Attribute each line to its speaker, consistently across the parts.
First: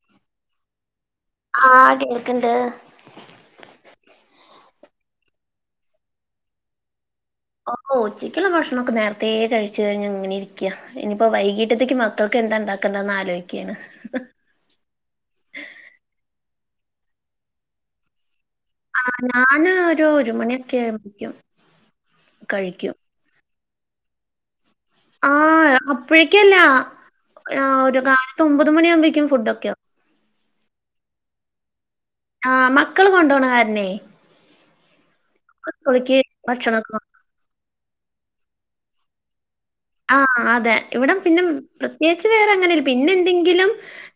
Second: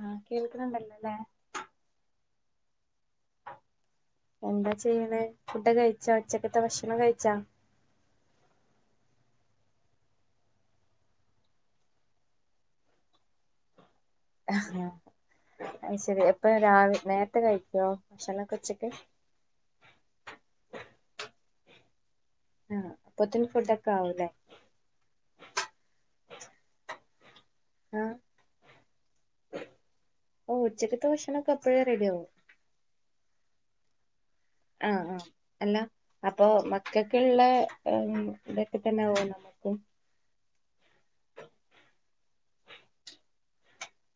Speaker 1: ആഹ കേൾക്കണണ്ടല്ലോല്ലേ
Speaker 2: ആഹ് കേൾക്കണ്ട്
Speaker 1: എന്താ ചെയ്യണ ഫുഡ് കഴിച്ചാ ഉച്ചക്കത്തെ ഭക്ഷണം കഴിച്ചാ
Speaker 2: ഓ ഉച്ചിക്കുള്ള ഭക്ഷണൊക്കെ നേരത്തെേ കഴിച്ചു കഴിഞ്ഞഞ് അങ്ങനെ ഇരിക്കുക ഇനിയിപ്പോ വൈകീട്ടത്തേക്ക് കൾക്ക് എന്താ ഉണ്ടാക്കണ്ടന്ന് ആലോചിക്കുകയാണ്
Speaker 1: ആ അ ശരി എപ്പൊ രാവ നേരത്തെ കഴിക്കുവോ ഭക്ഷണക്കെ ഉച്ചക്കെ
Speaker 2: ഞാന് ഒരു ഒരു മണിയൊക്കെ ആക്കും
Speaker 1: ആഹ് പൊത്തന് ഫുഡൊക്കെ ആവല്ലേ
Speaker 2: ആ അപ്പോഴേക്കല്ല ഒരു
Speaker 1: ആഹ്
Speaker 2: കാലത്ത ഒമ്പത് മണിയ ആകുമ്പോഴേക്കും ഫുഡ ഒക്കെയകും
Speaker 1: ഓ ഉച്ചക്ക്ത്തെ ഭക്ഷണക്കെപ്പഴേറെഡിയ ആകുമോ
Speaker 2: ആഹ് മക്കൾ കൊണ്ട പോണ കാരനെ
Speaker 1: ആഹ ആഹ അല്ല അപ്പൊ
Speaker 2: ഭക്ഷണൊക്കെ
Speaker 1: മക്ക
Speaker 2: കൊ
Speaker 1: ഒക്കെയള്ള ഇതൊക്കെ തന്നെ ഓ നും
Speaker 2: ആഹ് അതെ ഇവിടെ പിന്നെ പ്രത്യേകിച്ച് വേറെങ്ങനെ പിന്നെ എന്തെങ്കിലും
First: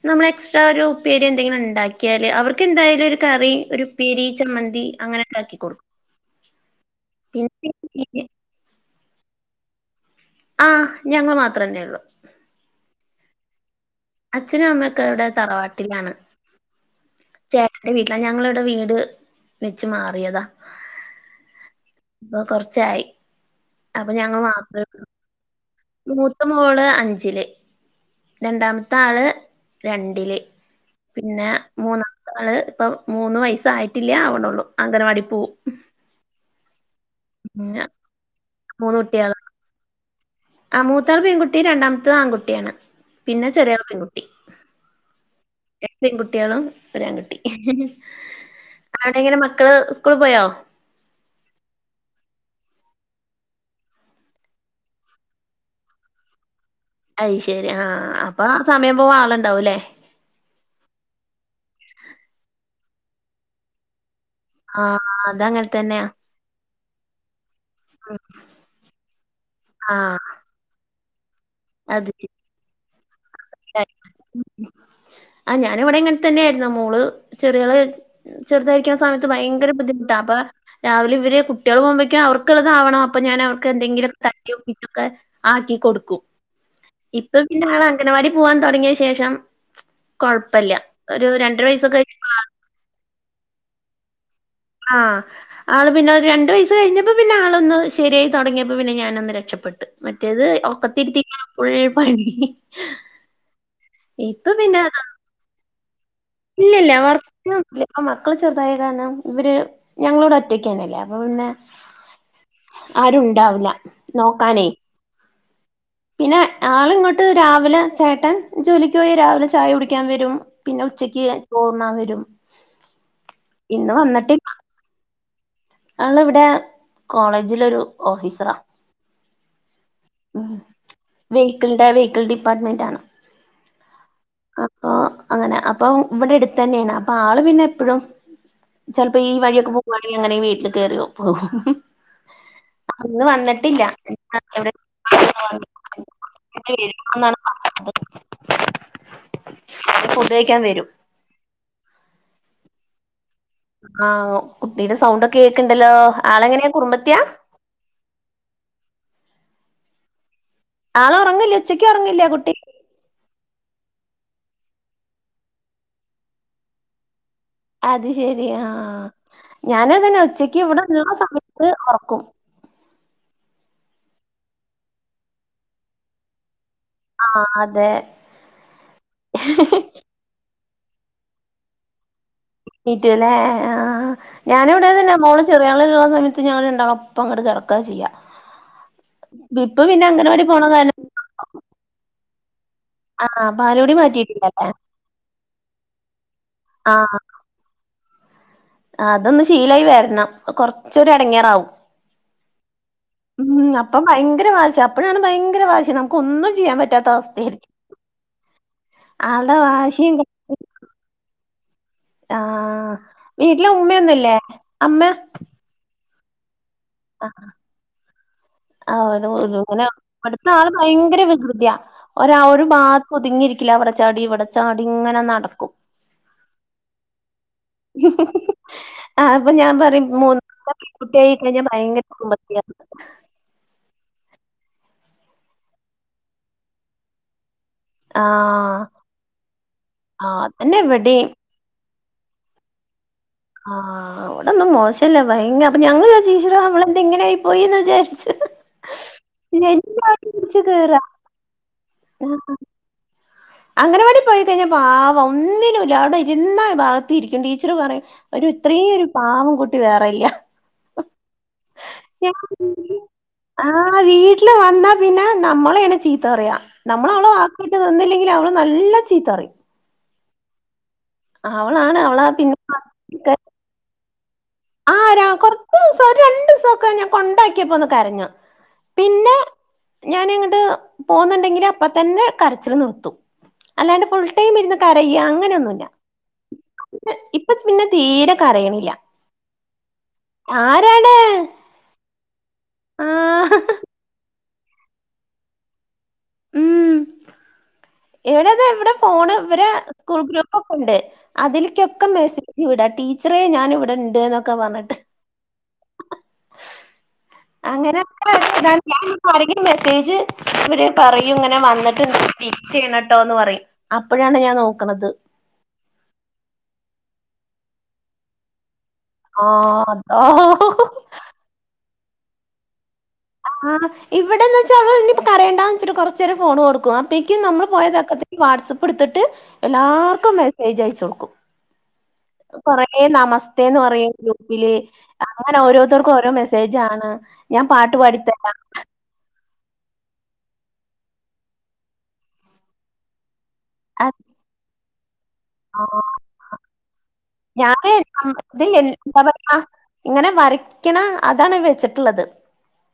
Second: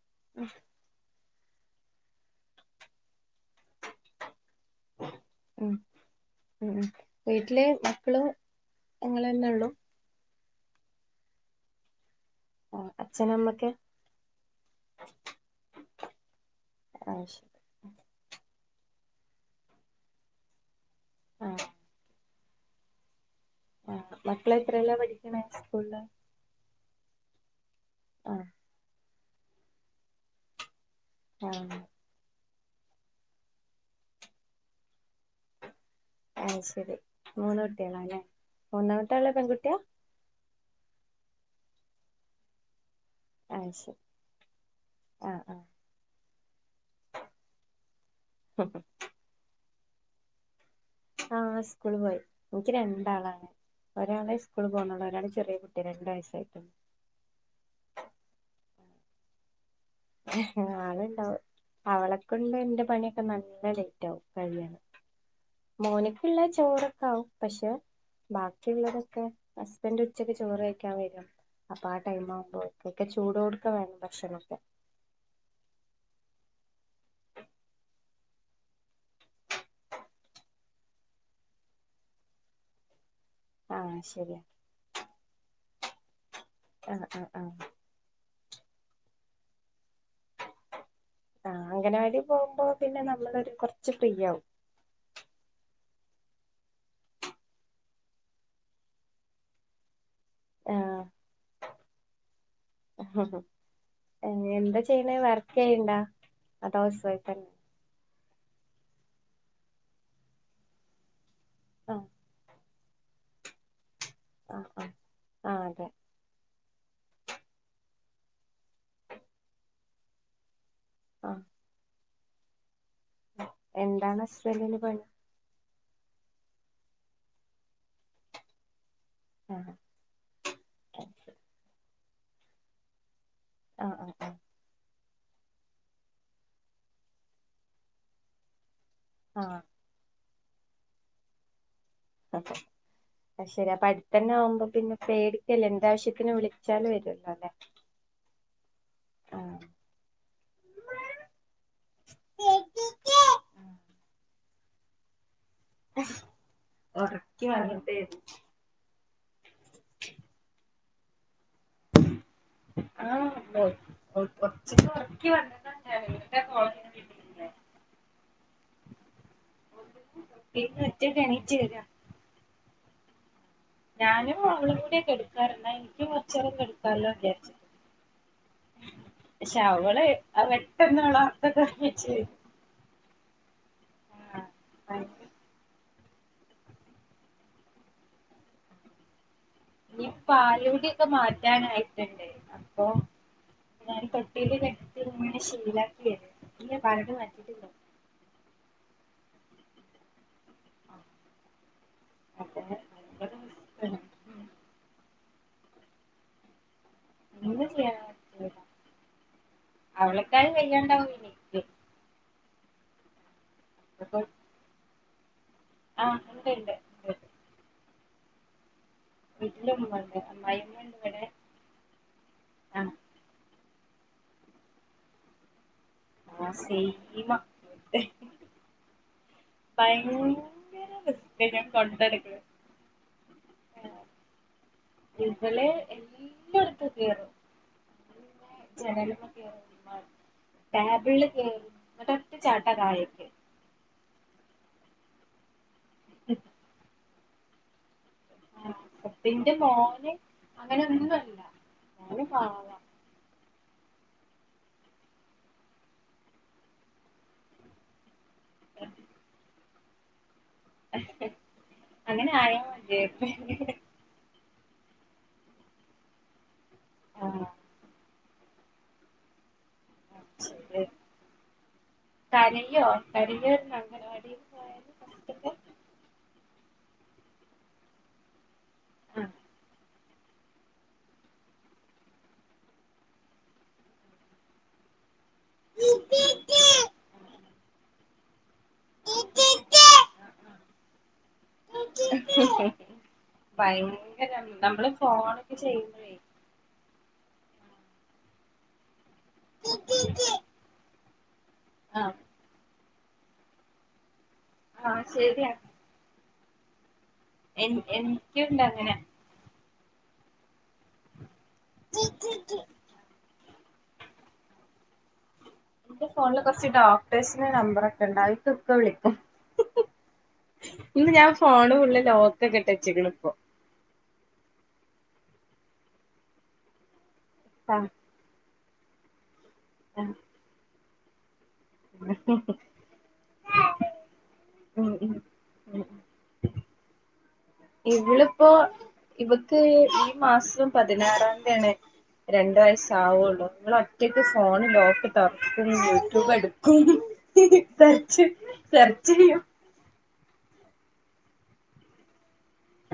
Speaker 2: നമ്മൾ എക്സ്ട്രാ ഒരു പേരുന്ന എലും ഉണ്ടക്കിയാൽ അവർക്ക് എന്തായാലും ഒരു കറി ഉപ്പേരി ചമ്മന്തി മ്മന്തി അങ്ങനെ
Speaker 1: ഉം
Speaker 2: ഉണ്ടാക്കിടുക്കും
Speaker 1: ഉം ഉം
Speaker 2: പിന്നെ
Speaker 1: അങ്ങനെന്നെ ഉള്ളൂ
Speaker 2: ആ ഞങ്ങ മാത്രേന്നെ ഉള്ളൂ
Speaker 1: ഓഹ് അച്ഛനമ്മക്കെ
Speaker 2: അച്ഛനും അമ്മയൊക്കെ അവിടെ തറവാട്ടിലാണ്
Speaker 1: ആഹ് ശരി
Speaker 2: ച ട്ടന്റെ വീട്ടിലാ ഞങ്ങളിവിടെ വീട് വെച്ച് മാറിയതാ
Speaker 1: ആഹ്
Speaker 2: അപ്പൊ കൊറച്ചായി അപ്പൊ ഞങ്ങ മാത്രള്ളൂ
Speaker 1: സ്കൂള [inaudible]
Speaker 2: മൂത്ത മോള് അഞ്ചില്
Speaker 1: ആഹ്
Speaker 2: രണ്ടാമത്തെ ആള് രണ്ടില് പിന്നെ
Speaker 1: ആഹ്
Speaker 2: മൂന്നാമത്തെ ആള് ഇപ്പൊ മൂന്ന വയസായിട്ടില്ലേ അവണ്ടള്ളൂ അംഗനവാടി പോവും
Speaker 1: അഹ ശരി മൂന്ന
Speaker 2: പിന്നെ
Speaker 1: കുട്ടികളാ അല്ലേ മൂന്നാമത്തെള്ള പെൺകുട്ടിയാ
Speaker 2: ആ മൂത്തായാൽ പെൺകുട്ടി രണ്ടാമത്തെ ആൺകുട്ടിയാണ് പിന്നെ ചെറിയൾ
Speaker 1: ശരി
Speaker 2: പെൺകുട്ടി
Speaker 1: ആഹ് ആഹ്
Speaker 2: എ രണ്ട് പെൺകുട്ടികളും ഒരു ആൺകുട്ടി ! ! ! ! ! ! ! ! ! ആടെെങ്ങനെ മക്കള് സ്കൂളിൽ പോയോ
Speaker 1: ആഹ് സ്കൂള് പോയി എനിക്ക് രണ്ടാളാണ് ഒരാളെ സ്കൂള് പോവുന്നള്ള ഒരാണ് ചെറിയ കുട്ടി രണ്ടു വയസ്സായിട്ടും
Speaker 2: അയ്ശരി ആഹ അപ്പൊ ആ സമയം പോവാ ആളുണ്ടാവും അല്ലേ
Speaker 1: ആളുണ്ടാവും അവളൊക്കെ ഉണ്ട് എന്റെ പണിയൊക്കെ നല്ല ലേറ്റ് ആവും കഴിയും
Speaker 2: അതങ്ങനെ തന്നെയാ
Speaker 1: മോനിക്കുള്ള ചോറൊ ക്കെ ആവും പക്ഷെ ബാക്കിയുള്ളതൊക്കെ ഹസ്ബൻഡ്
Speaker 2: ആഹ്
Speaker 1: ഉച്ചക്ക് ചോറ്ക്കാൻ വരും അപ്പൊ ആ
Speaker 2: അത്
Speaker 1: ടൈം ആവുമ്പോഴക്കൊക്കെ ചൂട് കൊടുക്ക വേണം ഭക്ഷണംക്കെ
Speaker 2: ആഹ് ഞാനിവിടെ ഇങ്ങനെ തന്നെയ ആയിരുന്ന മോള് ചെറിയള ചെറുതായിരിക്കണ സമയത്ത് ഭയങ്കര ബുദ്ധിമുട്ടാ അപ്പ രാവിലെവര് കുട്ട്യള് പോക്മ്പേക്കും അവർക്ക്‌ള്ളതാവണം, അപ്പ ഞാനവർ
Speaker 1: ആഹ്
Speaker 2: ക്കെന്തെങ്കിലൊക്കെ
Speaker 1: ശരിയാ
Speaker 2: തട്ടി ഒപ്പിച്ചൊക്കെ ആക്കി കൊടുക്കും
Speaker 1: ആഹ് ആഹ്
Speaker 2: ഇപ്പ
Speaker 1: ആഹ്
Speaker 2: പിന്നെ ആളൻഗനവാടി പോവാൻ തൊടങ്ങിയ ശേഷം കൊഴപ്പല്ല ഒരു രണ്ടര വയസൊക്കെ
Speaker 1: പോവുമ്പോ പിന്നെ നമ്മളൊരു കൊർച്ച് ഫ്രീയാവും
Speaker 2: ആഹ് ആള് പിന്നെ രണ്ടു വയസ് കഴിഞ്ഞപ്പോ പിന്നെ ആളൊന്ന് ശരിയായി തൊടങ്ങിയപ്പോ പിന്നെ ഞാനൊന്ന് രക്ഷപ്പെട്ട് മറ്റേത് ഒക്കത്തിരുത്തിക്യാണ് ഫുൾ പണി ഇപ്പൊ
Speaker 1: എന്താ ചെയ്യ്ണെ വർക്കെയ്യ്ണ്ട
Speaker 2: ഇല്ല ഇല്ല വർക്ക് ഇല്ല മക്കള് ചെറുതായി കാരണം ഇവര് ഞങ്ങളിവിടെ ഒറ്റയ്ക്കന്നല്ലേ അപ്പൊ പിന്നെ
Speaker 1: ആഹ്
Speaker 2: ആരുണ്ടാവുല
Speaker 1: ആഹ് ആഹ് ആഹ് അതെ
Speaker 2: പിന്നെ ആളിങ്ങോട്ട് രാവിലെ ചേട്ടൻ ജോലിക്ക് പോയ രാവിലെ ചായ കുടിക്കാൻ വരും പിന്നെ ഉച്ചക്ക് ചോർണ്ണാ വരും ഇന്ന്
Speaker 1: എന്താണസ്ബന്റിന് പണി
Speaker 2: ആള് വിടെ കോളേജിലൊരു ഓഫീസറാ
Speaker 1: ആ ഹ
Speaker 2: ഉം വെഹിക്കിളിന്റെ വെഹിക്കിൾ ഡിപ്പാർട്ട്മെന്റാണ്
Speaker 1: ആ അ
Speaker 2: അപ്പൊ അങ്ങനെ അപ്പൊ ഇവിടെടുത്തന്നേണ് അപ്പാള് പിന്നെപ്പഴും ചെൽപ്പോ ഈ
Speaker 1: ആഹ്
Speaker 2: വഴിയൊക്കെ പോകുവാണെങ്കിൽ അങ്ങനെ വീട്ടിൽ കേറി പോവും
Speaker 1: അക്കെ അ ശെരി അപട്ത്തന്നെ ആവുമ്പോ
Speaker 2: എവിടെ
Speaker 1: പിന്നെ പേടിക്കല്ലേ
Speaker 2: വരുന്നാണ്
Speaker 1: എന്താവശ്യത്തിന് വിളിച്ചാലും വരൊല്ലോ
Speaker 2: പറഞ്ഞത്
Speaker 1: ല്ലേ ! ! ! ! ! ! ! ! !
Speaker 2: ഫുഡ് കഴിക്കാൻ വരും ! ! ! ! ! ! ! ! ! ആഹ് കുട്ടിയുടെ സൗണ്ടൊക്കെ കേക്ക്‌ണ്ടല്ലോ. ആളെങ്ങനെയാ കുറുമ്പത്തിയാ
Speaker 1: ട്ടി പർഞ്ഞിട്ടേരുന്നു
Speaker 2: ആള് ഒറങ്ങില്ലേ ഉച്ചക്ക് ഒറങ്ങില്ലേ കുട്ടി
Speaker 1: ആഹ് ഒച്ചക്കൊറക്കി വന്നത ഞാന് [unintelligible] [unintelligible]
Speaker 2: അത് ശെരി ആഹ്, ഞാനു അതന്നെ ഉച്ചക്ക്
Speaker 1: ഒറക്കീന്ന്
Speaker 2: ഇവിടെള്ള
Speaker 1: ഒറ്റക്ക് എണീറ്റ്
Speaker 2: സമയത്ത്
Speaker 1: വരാ
Speaker 2: ഒറക്കും
Speaker 1: ഞാനും അവളും കൂടെ കെടുക്കാറ് ന്നാ ഇൻക്യും കൊർച്ചേരം കെട്
Speaker 2: ആഹ്
Speaker 1: ക്കാലൊജാര്ച്ച്,
Speaker 2: അതെ
Speaker 1: പക്ഷെ അവള് അത് പെട്ടെന്നവള് ഒർക്കത്ത്ന്നെണീച്ച്
Speaker 2: ണീറ്റ് ലേ ആഹ് ഞാനിവിടേതന്നെ മോള് ചെറിയാള് ള്ള സമയത്ത് ഞങ്ങൾ രണ്ടാളും ഒപ്പം അങ്ങോട്ട് കടക്കാചെയ്യാ ദ്പ്പം പിന്നെ അങ്കനവാടി പോണ കാരണം
Speaker 1: ക്ക മാറ്റാനായിട്ടുണ്ട് അപ്പൊ
Speaker 2: ആ പാലുകുടി
Speaker 1: ഞാൻ തൊട്ടിലി
Speaker 2: മാറ്റിയിട്ടില്ലല്ലേ
Speaker 1: ലി ട്ട്ങ്ങനെ ശീലാക്കിയെ. ഇല്ല പാലുടി മാറ്റിട്ടില്ല
Speaker 2: ആ തൊന്ന് ശീലായി വരണം. കൊർച്ചൊരു എടങ്ങേറാവും
Speaker 1: അപ്പൊ ഭയങ്കര
Speaker 2: ഉം
Speaker 1: റിസ്ക്കാണ്
Speaker 2: അപ്പം ഭയങ്കര വാശി. അപ്പഴാണ് ഭയങ്കര വാശി, നമുക്കൊന്നും ചെയ്യാൻ പറ്റാത്ത അവസ്
Speaker 1: ഒന്നും ചെയ്യാൻ പറ്റൂല
Speaker 2: ആൾടെ വാശിം
Speaker 1: ചെയ്യണ്ടാവനിക്ക്
Speaker 2: ആഹ് വീട്ടില്
Speaker 1: അപ്പൊ
Speaker 2: ഉമ്മയൊന്നുംല്ലേ അമ്മ
Speaker 1: ആഹ് ഉണ്ട് ഉണ്ട് ഉണ്ട്
Speaker 2: ആഹ്
Speaker 1: [inaudible]
Speaker 2: ആഹ്
Speaker 1: വീട്ടില്
Speaker 2: അങ്ങനെ
Speaker 1: ഉമ്മണ്ട്
Speaker 2: ഇവിടുത്ത ആള്
Speaker 1: അമ്മായിമ്മ ഉണ്ട് ഇവിടെ
Speaker 2: ഭയങ്കര വികൃതിയ ഒരു ഒരു ഭാ
Speaker 1: ആഹ്
Speaker 2: ഒതുങ്ങിയിരിക്കില്ല അവിടെ ചാടി ഇവിടെ ചാടി ഇങ്ങനെ നടക്കും
Speaker 1: ആഹ് സെയിമ
Speaker 2: [inaudible] ആഹ് അപ്പൊ ഞാൻ പറയും മൂന്നാ
Speaker 1: ഭയങ്കര
Speaker 2: പെൺകുട്ടിയായിഴിഞ്ഞാ ഭയങ്കര കുർമ്പത്തിയാന്ന്
Speaker 1: ആഹ് ഇവള് എല്ലാടത്തും കയറും
Speaker 2: ആ
Speaker 1: ജനല്മ്മല് കേറും
Speaker 2: ആ അതന്നെ
Speaker 1: ടേബിളില്
Speaker 2: ഇവിടേം
Speaker 1: കേറും ങ്ങട്ട് ഒറ്റ ചാട്ടാ താഴേക്ക്
Speaker 2: ആഹ് ഇവിടൊന്നും മോശമല്ല ഭയങ്കര അപ്പം ഞങ്ങള് വിചാരിക്കും ഈശ്വരാ ഇവളെന്ത ഇങ്ങനെയായി പോയിന്ന് വിചാരിച്ച്
Speaker 1: ആഹ് പക്ഷെന്റെ മോന്
Speaker 2: പിടിച്ച്
Speaker 1: അങ്ങനെ
Speaker 2: കേറാ
Speaker 1: ഒന്നല്ല ഓന് പാവവാ
Speaker 2: അംഗനവാടി പോയി കഴിഞ്ഞാ പാവം ഒന്നിനുംല്ല അവിടെ ഇരുന്ന ഭാഗ ത്തിരിക്കും ടീച്ചർ പറയും ഒരു ഇത്രയുംഒരു പാവം കുട്ടി വേറെല്ല
Speaker 1: അങ്ങനെ ആയാ മതിയാര്ന്നു
Speaker 2: ആഹ് വീട്ടിൽ വന്നാ പിന്നെ നമ്മളെയാണ് ചീത്ത പറയാ നമ്മള് അവളെ
Speaker 1: ആഹ്
Speaker 2: വാക്കേട്ട് നിന്നില്ലെ അവള് നല്ല ചീത്തറിയും അവളാണ് അവളെ പിന്നെ
Speaker 1: കരയോ കരിയോയ്ച അങ്ങനവാടിന്ന്
Speaker 2: ആഹ് കൊറച്ച് ദിവസം ഒരു രണ്ടു ദിവസം ഒക്കെ ഞാൻ കൊണ്ടാക്കിയപ്പോ ഒന്ന് കരഞ്ഞു ഞാന് ഇങ്ങോട്ട് പോന്നുണ്ടെങ്കിൽ അപ്പം തന്നെ കരച്ചില് നിർത്തും അല്ലാണ്ട് ഫുൾ ടൈം ഇരുന്ന് കരയ അങ്ങനൊന്നുല്ല ഇപ്പം പിന്നെ തീരെ കരയണില്ല
Speaker 1: [unintelligible]
Speaker 2: ആരാണ് ആഹ്
Speaker 1: ഭയങ്കര നമ്മള് ഫോണൊക്കെ ചെയ്യുമ്പോഴേ
Speaker 2: ഉം എവിടെന്താ ഇവിടെ പോണ് ഇവരെ സ്കൂൾ ഗ്രൂപ്പ് പ്പൊക്കെ ണ്ട് അതില്ക്ക്
Speaker 1: ആഹ്
Speaker 2: മെസ്സേജ് വിട ടീച്ചറെ ഞാൻ ഇവിടെ ഇണ്ട് എന്നൊക്കെ പറഞ്ഞിട്ട്
Speaker 1: ആഹ് ശരിയാ എൻ
Speaker 2: അങ്ങനെ
Speaker 1: എനിക്കുണ്ട്
Speaker 2: ഇതാണ്
Speaker 1: അങ്ങനെ
Speaker 2: ഞൻ ആരെങ്കിലും മെസ്സേജ് പറയും ഇങ്ങനെ വന്നിട്ട് പിൻ ചെയ്യണട്ടോ എന്ന് പറയും അപ്പോഴാണ് ഞാൻ നോക്കണത്
Speaker 1: എന്റെ ഫോണില് കുറച്ച് ഡോക്ടേഴ്സിന്റെ നമ്പറൊക്കെ ഉണ്ടായി അയികൊക്കെ വിളിക്കും
Speaker 2: ആഹ് അതാ
Speaker 1: ഇന്ന് ഞാൻ ഫോണ് ഫുള്ള് ലോക്ക് ഒക്കെ ഇട്ട് വെച്ചികണ് ഇപ്പോ
Speaker 2: ആഹ് ഇവിടെന്ന് വെച്ചാ ഓള് ഇപ്പ കരയണ്ടാന്ന് വെച്ചിട്ട് കൊറച്ച് നേരം ഫോണ് കൊടുക്കും അപ്പേക്ക് നമ്മള് പോയ
Speaker 1: ആഹ്
Speaker 2: തക്കത്തിന് വാട്സാപ്പ് എടുത്തിട്ട് എല്ലാ
Speaker 1: ആഹ്
Speaker 2: മെസ്സേജ് അയച്ചൊടുക്കും എ നമസ്തേന്ന് പറയും ഗ്രൂപ്പില്
Speaker 1: ഉം ഉം
Speaker 2: അങ്ങനെ ഓരോരുത്തർക്കും ഓരോ മെസ്സേജ് ആണ് ഞാൻ പ
Speaker 1: ഇവളിപ്പോ ഇവക്ക് ഈ മാസം പതിനാറാന്തിയാണ് രണ്ട് വയസ്സ് ആവുള്ളു ഇവള് കുട്ടികൾക്ക് ഫോൺ ലോക്ക് തൊർക്കണ്
Speaker 2: ആഹ്
Speaker 1: യൂടൂബ് എടുക്കും
Speaker 2: ഞാന്
Speaker 1: സെർച്ച്
Speaker 2: ഇതില്ലേ എന്താ
Speaker 1: സെർച്ചെയ്യും
Speaker 2: പറയാ ഇങ്ങനെ വരയ്ക്കണ അതാണ് വെച്ചിട്ടുള്ളത്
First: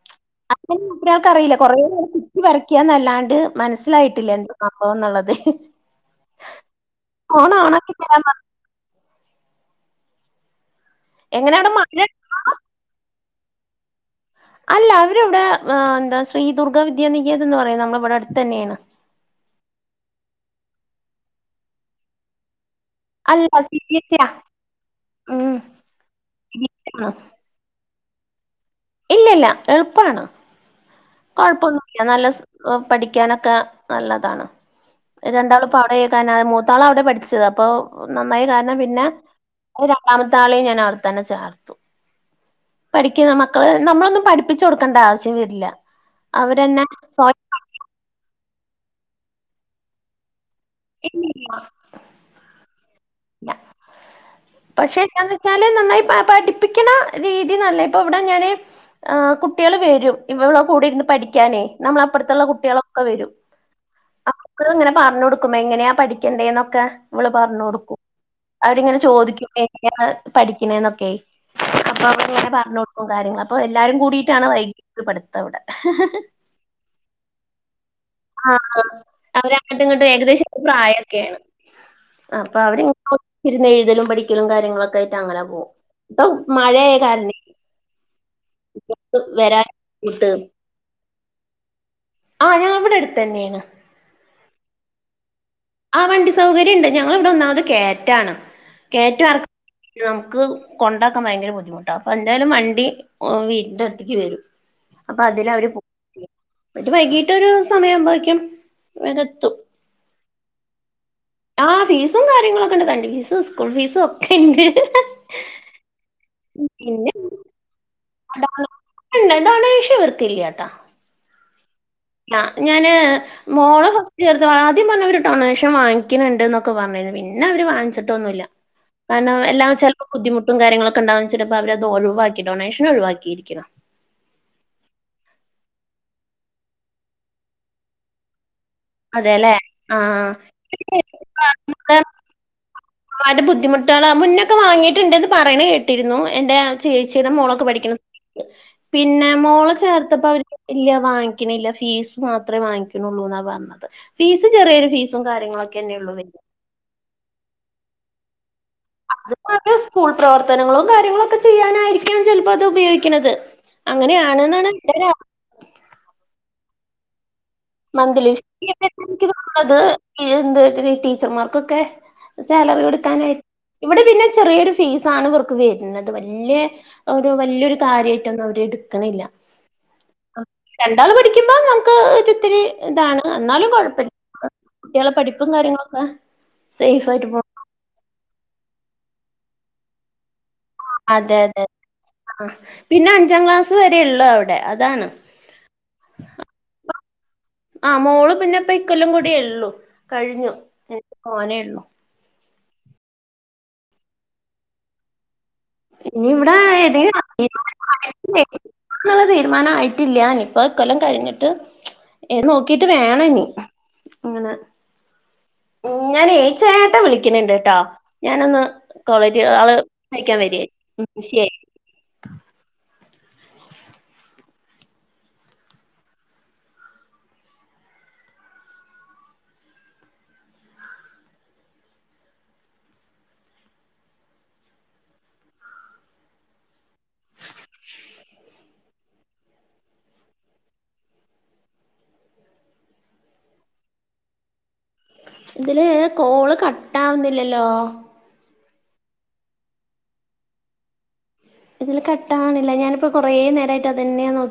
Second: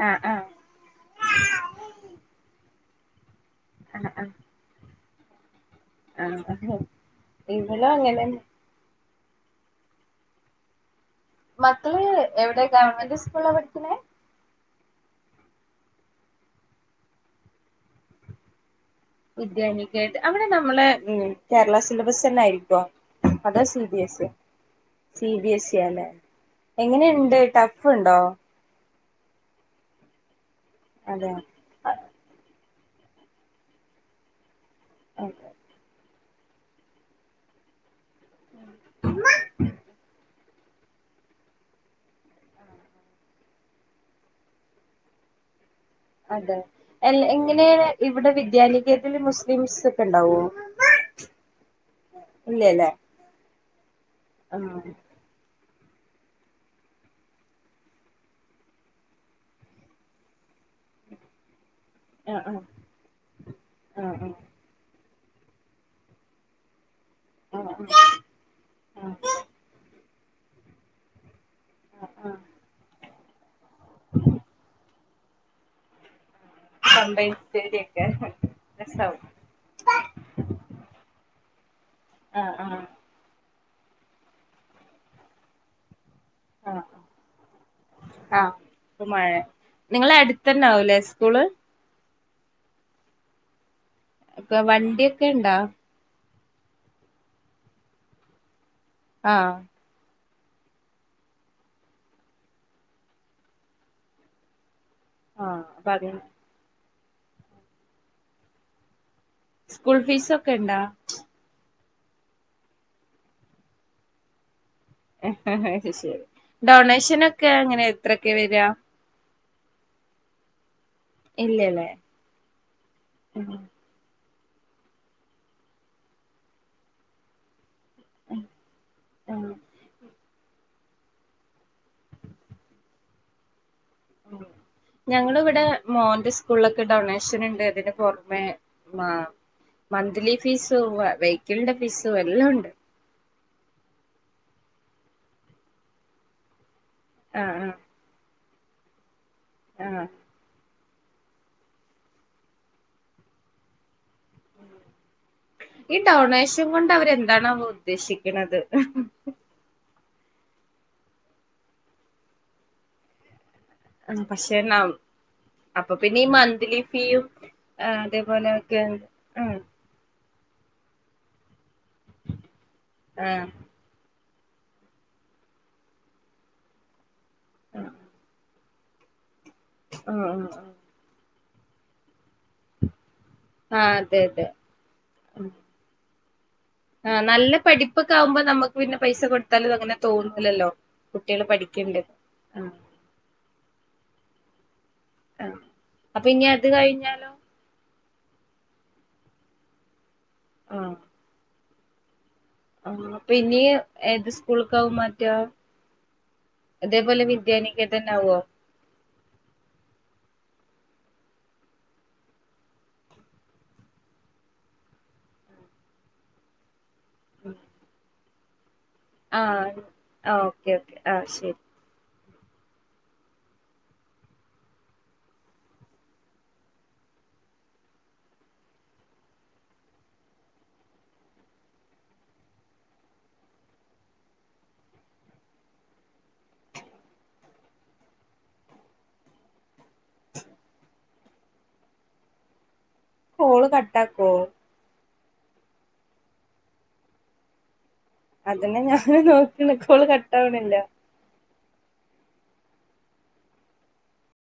Speaker 1: ആഹ് ആഹ്
Speaker 2: അങ്ങനെ ഒരാൾക്കറിയില്ല കൊറേ [unintelligible] കുത്തി വരക്കാന്നല്ലാണ്ട്
Speaker 1: ആഹ്
Speaker 2: മനസ്സിലായിട്ടില്ല എന്തോ അപ്പോന്നുള്ളതെ
Speaker 1: ആഹ് ഇവളും
Speaker 2: ഓണാക്കി തരാൻ
Speaker 1: അങ്ങനെ
Speaker 2: പറ എങ്ങനെ അവിടെ മഴ
Speaker 1: മക്കള് എവിടെ ഗവൺമെന്റ് സ്കൂളാ പഠിക്കണെ
Speaker 2: അല്ല അവര് ഇവിടെ എന്താ ശ്രീ ദുർഗ വിദ്യാനികേതം എന്ന് പറയുന്നത് നമ്മള ഇവിടെ അടുത്ത് തന്നെയാണ്
Speaker 1: വിദ്യാനികേതം അവിടെ നമ്മളെ ഉം കേരള സിലബസ് തന്നൊയിരിക്കോ
Speaker 2: അല്ല
Speaker 1: അതാ സി ബി
Speaker 2: എസ് ഇ ആ
Speaker 1: എസിയ സി ബി
Speaker 2: ഉം
Speaker 1: എസി ഇ യാണ്
Speaker 2: ഇല്ല
Speaker 1: എങ്ങനെയുണ്ട് ട്ടഫ് ഫുണ്ടോ
Speaker 2: ഇല്ലല്ല എളുപ്പവാണ്
Speaker 1: അതെ
Speaker 2: കുഴപ്പൊന്നുല്ല നല്ല പഠിക്കാനൊക്കെ നല്ലതാണ്
Speaker 1: അതെ
Speaker 2: രണ്ടാളും ഇപ്പ അവിടെ കാണം മൂത്താള് അവിടെ പഠിച്ചത് അപ്പൊ നന്നായ കാരണം പിന്നെ രണ്ടാമത്താളെയും ഞാൻ അവിടെ തന്നെ ചേർത്തു പഠിക്കുന്ന മക്കള് നമ്മളൊന്നും പഠിപ്പിച്ചു കൊടുക്കണ്ട ആവശ്യം വരില്ല
Speaker 1: അതെ
Speaker 2: അവരന്നെ
Speaker 1: എ എങ്ങനെയാണ് ഇവിടെ വിദ്യാനികത്തിൽ മുസ്ലിംസ് ഒക്കെ ഉണ്ടാവോ
Speaker 2: ഇല്ലില്ല
Speaker 1: ഇല്ലല്ലേ ആഹ്
Speaker 2: പക്ഷെ [unintelligible] ചാല് നന്നായി പഠിപ്പിക്കണ രീതി നല്ല ഇപ്പൊ ഇവിടെ ങ്ങനെ കുട്ടികള് വരും ഇവള കൂടെ ഇരുന്ന് പഠിക്കാനേ നമ്മള അപ്പറത്തുള്ള
Speaker 1: ആഹ്
Speaker 2: കുട്ടികളൊക്കെ വരും
Speaker 1: ആഹ് ആഹ്
Speaker 2: ഇവള് ഇങ്ങനെ പറഞ്ഞു കൊടുക്കും എങ്ങനെയാ പഠിക്കേണ്ടേന്നൊക്കെ ഇവള്
Speaker 1: ആഹ്
Speaker 2: പറഞ്ഞ്
Speaker 1: ആഹ്
Speaker 2: കൊടുക്കും അവരിങ്ങനെ ചോദിക്കും എങ്ങനെയാ പഠിക്കണേന്നൊക്കെ അപ്പൊ
Speaker 1: ആഹ് ആഹ്
Speaker 2: അവളിങ്ങനെ പറഞ്ഞെ കും കാര്യങ്ങള് അപ്പോ എല്ലാരും കൂടിയിട്ടാണ് വൈകിട്ട് പഠിത്തം ഇവിടെ
Speaker 1: കമ്പൈൻ സ്റ്റഡി ഒക്കെ
Speaker 2: ആഹ്
Speaker 1: രസാവും
Speaker 2: അവരങ്ങട്ടും ഇങ്ങൊട്ടും ഏകദേശം ഒര് പ്രായൊക്കെയാണ്
Speaker 1: ആഹ്
Speaker 2: അപ്പോ അവ
Speaker 1: ആഹ്
Speaker 2: ഇരുന്ന് എഴുതലും പടിക്കലും കാര്യങ്ങളൊക്കെ ആയിട്ട് അങ്ങനെ പോകും ഇപ്പൊ
Speaker 1: ആഹ്
Speaker 2: മഴയായ കാരണെ
Speaker 1: ആഹ് ഇപ മഴയ
Speaker 2: വരാൻ
Speaker 1: നിങ്ങള
Speaker 2: ബുദ്ധിമുട്ട്
Speaker 1: അടുത്തതന്നെ ആവൂലേ സ്കൂള്
Speaker 2: ആഹ് ഞാൻ ഇവിടെ അടുത്ത് തന്നെയാണ്
Speaker 1: അപ്പോ വണ്ടിയൊക്കെ ഇണ്ടാ
Speaker 2: ആ വണ്ടി സൗകര്യണ്ട് ഞങ്ങള ഇവിടെ ഒന്നാമത് കേറ്റാണ് കേറ്റൊം എർക്കം
Speaker 1: ആഹ്
Speaker 2: നമുക്ക് കൊണ്ടാക്കാൻ ഭയങ്കര ബുദ്ധിമുട്ടാണ് അപ്പൊ എന്തായാലും വണ്ടി ഓ വീടിന്റെ അടുത്തേക്ക് വരും അപ്പൊ
Speaker 1: ആഹ്
Speaker 2: അതിലവര് പോക്ക്
Speaker 1: അപ്പൊ അത്
Speaker 2: [unintelligible] വൈകീട്ടൊരു സമയം ആുമ്പൊക്കും ഇവിടെ എത്തും
Speaker 1: സ്കൂൾ ഫീസ് ഒക്കെ ഇണ്ടാ
Speaker 2: ആഹ് ഫീസും കാര്യങ്ങളൊക്കെ ഇണ്ട് വണ്ടി ഫീസും സ്കൂൾ ഫീസും ഒക്കെ ഇണ്ട്
Speaker 1: അയ് ശെരി ഡൊണേഷനൊക്കെ എങ്ങനെ എത്രൊക്കെ വരാ
Speaker 2: ഇല്ല ഡാണാഷൻ ഇവർക്കിയില്ലാട്ടാ
Speaker 1: ഇല്ലാല്ലേ
Speaker 2: ല്ല ഞാന് മോള ചേർത്താപ്പോ ആദ്യം പറഞ്ഞ് അവര് ഡൊണേഷൻ വാങ്ങിക്കുന്നുണ്ട് എന്നൊക്കെ പറഞ്ഞരുന്നു പിന്നെ അവര് വാങ്ങിച്ചി ട്ടോന്നുല്ല കാരണം
Speaker 1: ആഹ്
Speaker 2: എല്ലാം ചിലപ്പോ ബുദ്ധിമുട്ടും കാര്യങ്ങളൊക്കെ ഉണ്ടവു ച്ച് ചിലപ്പോ അവരത് ഒഴിവാക്കി ഡൊണേഷൻ ഒഴിവാക്കിയിരിക്കണം
Speaker 1: ഉം ഞങ്ങളിവിടെ മോന്റെ സ്കൂളിലൊക്കെ ഡൊണേഷൻ ഉണ്ട് അതിന് പുറമെ മാ
Speaker 2: അതേല്ലേ? ആഹ്.
Speaker 1: മന്തിലി ഫീസും വെഹിക്കിളിന്റെ ഫീസും എല്ലാം ഉണ്ട്
Speaker 2: വളരെ ബുദ്ധിമുട്ടുകളാ മുന്നൊക്കെ വാങ്ങിട്ടുണ്ട്ന്ന് പറയണ കേട്ടിരുന്നു എന്റെ ചേച്ചിടെ മോളൊക്കെ
Speaker 1: ആഹ്
Speaker 2: പഠിക്കണ പിന്നെ മോള
Speaker 1: ആഹ് ആഹ്
Speaker 2: ചേർത്തപ്പോ അവര് ഇല്ല വാങ്ങിക്കണില്ല ഫീസ് മാത്രേ വാങ്ങിക്കുണുള്ളൂന്നാ പറഞ്ഞത് ഫീസ് ചെറിയൊരു ഫീസും കാര്യങ്ങളൊക്കെന്നെ ഉള്ളൂ വര്യാ
Speaker 1: ൻ കൊണ്ട് അവരെന്തണവോ ഉദ്ദേശിക്കുന്നത്
Speaker 2: അത് സ്കൂൾ പ്രവർത്തനങ്ങളും കാര്യങ്ങളൊക്കെ ചെയ്യാനായിരിക്കാം ചിലപ്പോ അത് ഉപയോഗിക്കുന്നത് അങ്ങനെ
Speaker 1: ആഹ് പക്ഷെ
Speaker 2: ആണെന്നാണ്
Speaker 1: ന
Speaker 2: എന്റെയൊരു
Speaker 1: അപ്പൊ പിന്നെ ഈ മന്ത്ലി ഫീയും ആഹ്
Speaker 2: മന്ത്ലി ഫീ
Speaker 1: അതേപോലെയൊക്കെ
Speaker 2: ഒക്കെ എനിക്ക്
Speaker 1: ആഹ്
Speaker 2: തോന്നണത് എന്ത് ടീച്ചർമാർക്കൊക്കെ സാലറി
Speaker 1: ആഹ്
Speaker 2: എടുക്കാനായി
Speaker 1: ആഹ്
Speaker 2: ഇവിടെ പിന്നെ ചെറിയൊരു ഫീസാണ് ഇവർക്ക് വരുന്നത് വല്യ ഒരു വല്യൊരു കാര്യയിട്ടൊന്നും അവര് എടുക്കണില്ല
Speaker 1: ആഹ് ആഹ്
Speaker 2: രണ്ടാൾ പഠിക്കുമ്പോ നമുക്ക് ഒരു ഒര് ഇതാണ് എന്നാലും
Speaker 1: ആഹ്
Speaker 2: കുഴപ്പില്ല
Speaker 1: അതെ അതെ
Speaker 2: കുട്ടികളെ പഠിപ്പും കാര്യങ്ങളൊക്കെ സേഫ്
Speaker 1: ആഹ്
Speaker 2: ആയിട്ട് പോ
Speaker 1: നല്ല പഠിപ്പൊക്കെ ആകുമ്പോ നമുക്ക് പിന്നെ പൈസ കൊടുത്താലും അങ്ങനെ തോന്നുന്നില്ലല്ലോ
Speaker 2: അതെ അതെ ആഹ് പിന്നെ അഞ്ചാം ക്ലാസ് വരെ ഉള്ളു അവിടെ അതാണ്
Speaker 1: ആ അപ്പൊ ഇനി അത് കഴിഞ്ഞാലോ
Speaker 2: ആഹ് മോള് പിന്നെ ഇപ്പ ഇക്കൊല്ലം കൂടിയുള്ളു കഴിഞ്ഞു
Speaker 1: ആഹ്
Speaker 2: മോനെ ഉള്ളൂ
Speaker 1: ആഹ് അപ്പോ ഇനി ഏത് സ്കൂളിക്കാവും മാറ്റാ
Speaker 2: ഇനി ഇവിടെ ഏതേലും
Speaker 1: ഇതേപോലെ വിദ്യാനികേതൻ ആവോ
Speaker 2: [unintelligible] [unintelligible] തീരുമാനം ആയിട്ടില്ല ഇനി ഇപ്പ ഇക്കൊല്ലം കഴിഞ്ഞിട്ട് ഏത് നോക്കീട്ട് വേണം ഇനി ഇങ്ങനെ ഞാനേ ചേട്ടാ വിളിക്കണണ്ട് ട്ടാ ഞാനൊന്ന്
Speaker 1: ആ
Speaker 2: [unintelligible] ആള്
Speaker 1: ആ
Speaker 2: വായിക്കാൻ വരിയായി
Speaker 1: ഓക്കെ ഓക്കെ
Speaker 2: ഉം
Speaker 1: ആ
Speaker 2: ശെരി
Speaker 1: ശരി [inaudible] കോൾ കട്ടാക്കോ
Speaker 2: ഇതില് കോള് കട്ടാവുന്നില്ലല്ലോ
Speaker 1: അതന്നെ ഞാനു നോക്കിണ് കോൾ കട്ടാവണില്ല
Speaker 2: ഇതില് കട്ടാവണില്ല ഞാനിപ്പോ കൊറേ നേരായിട്ട് അതന്നെയാ നോ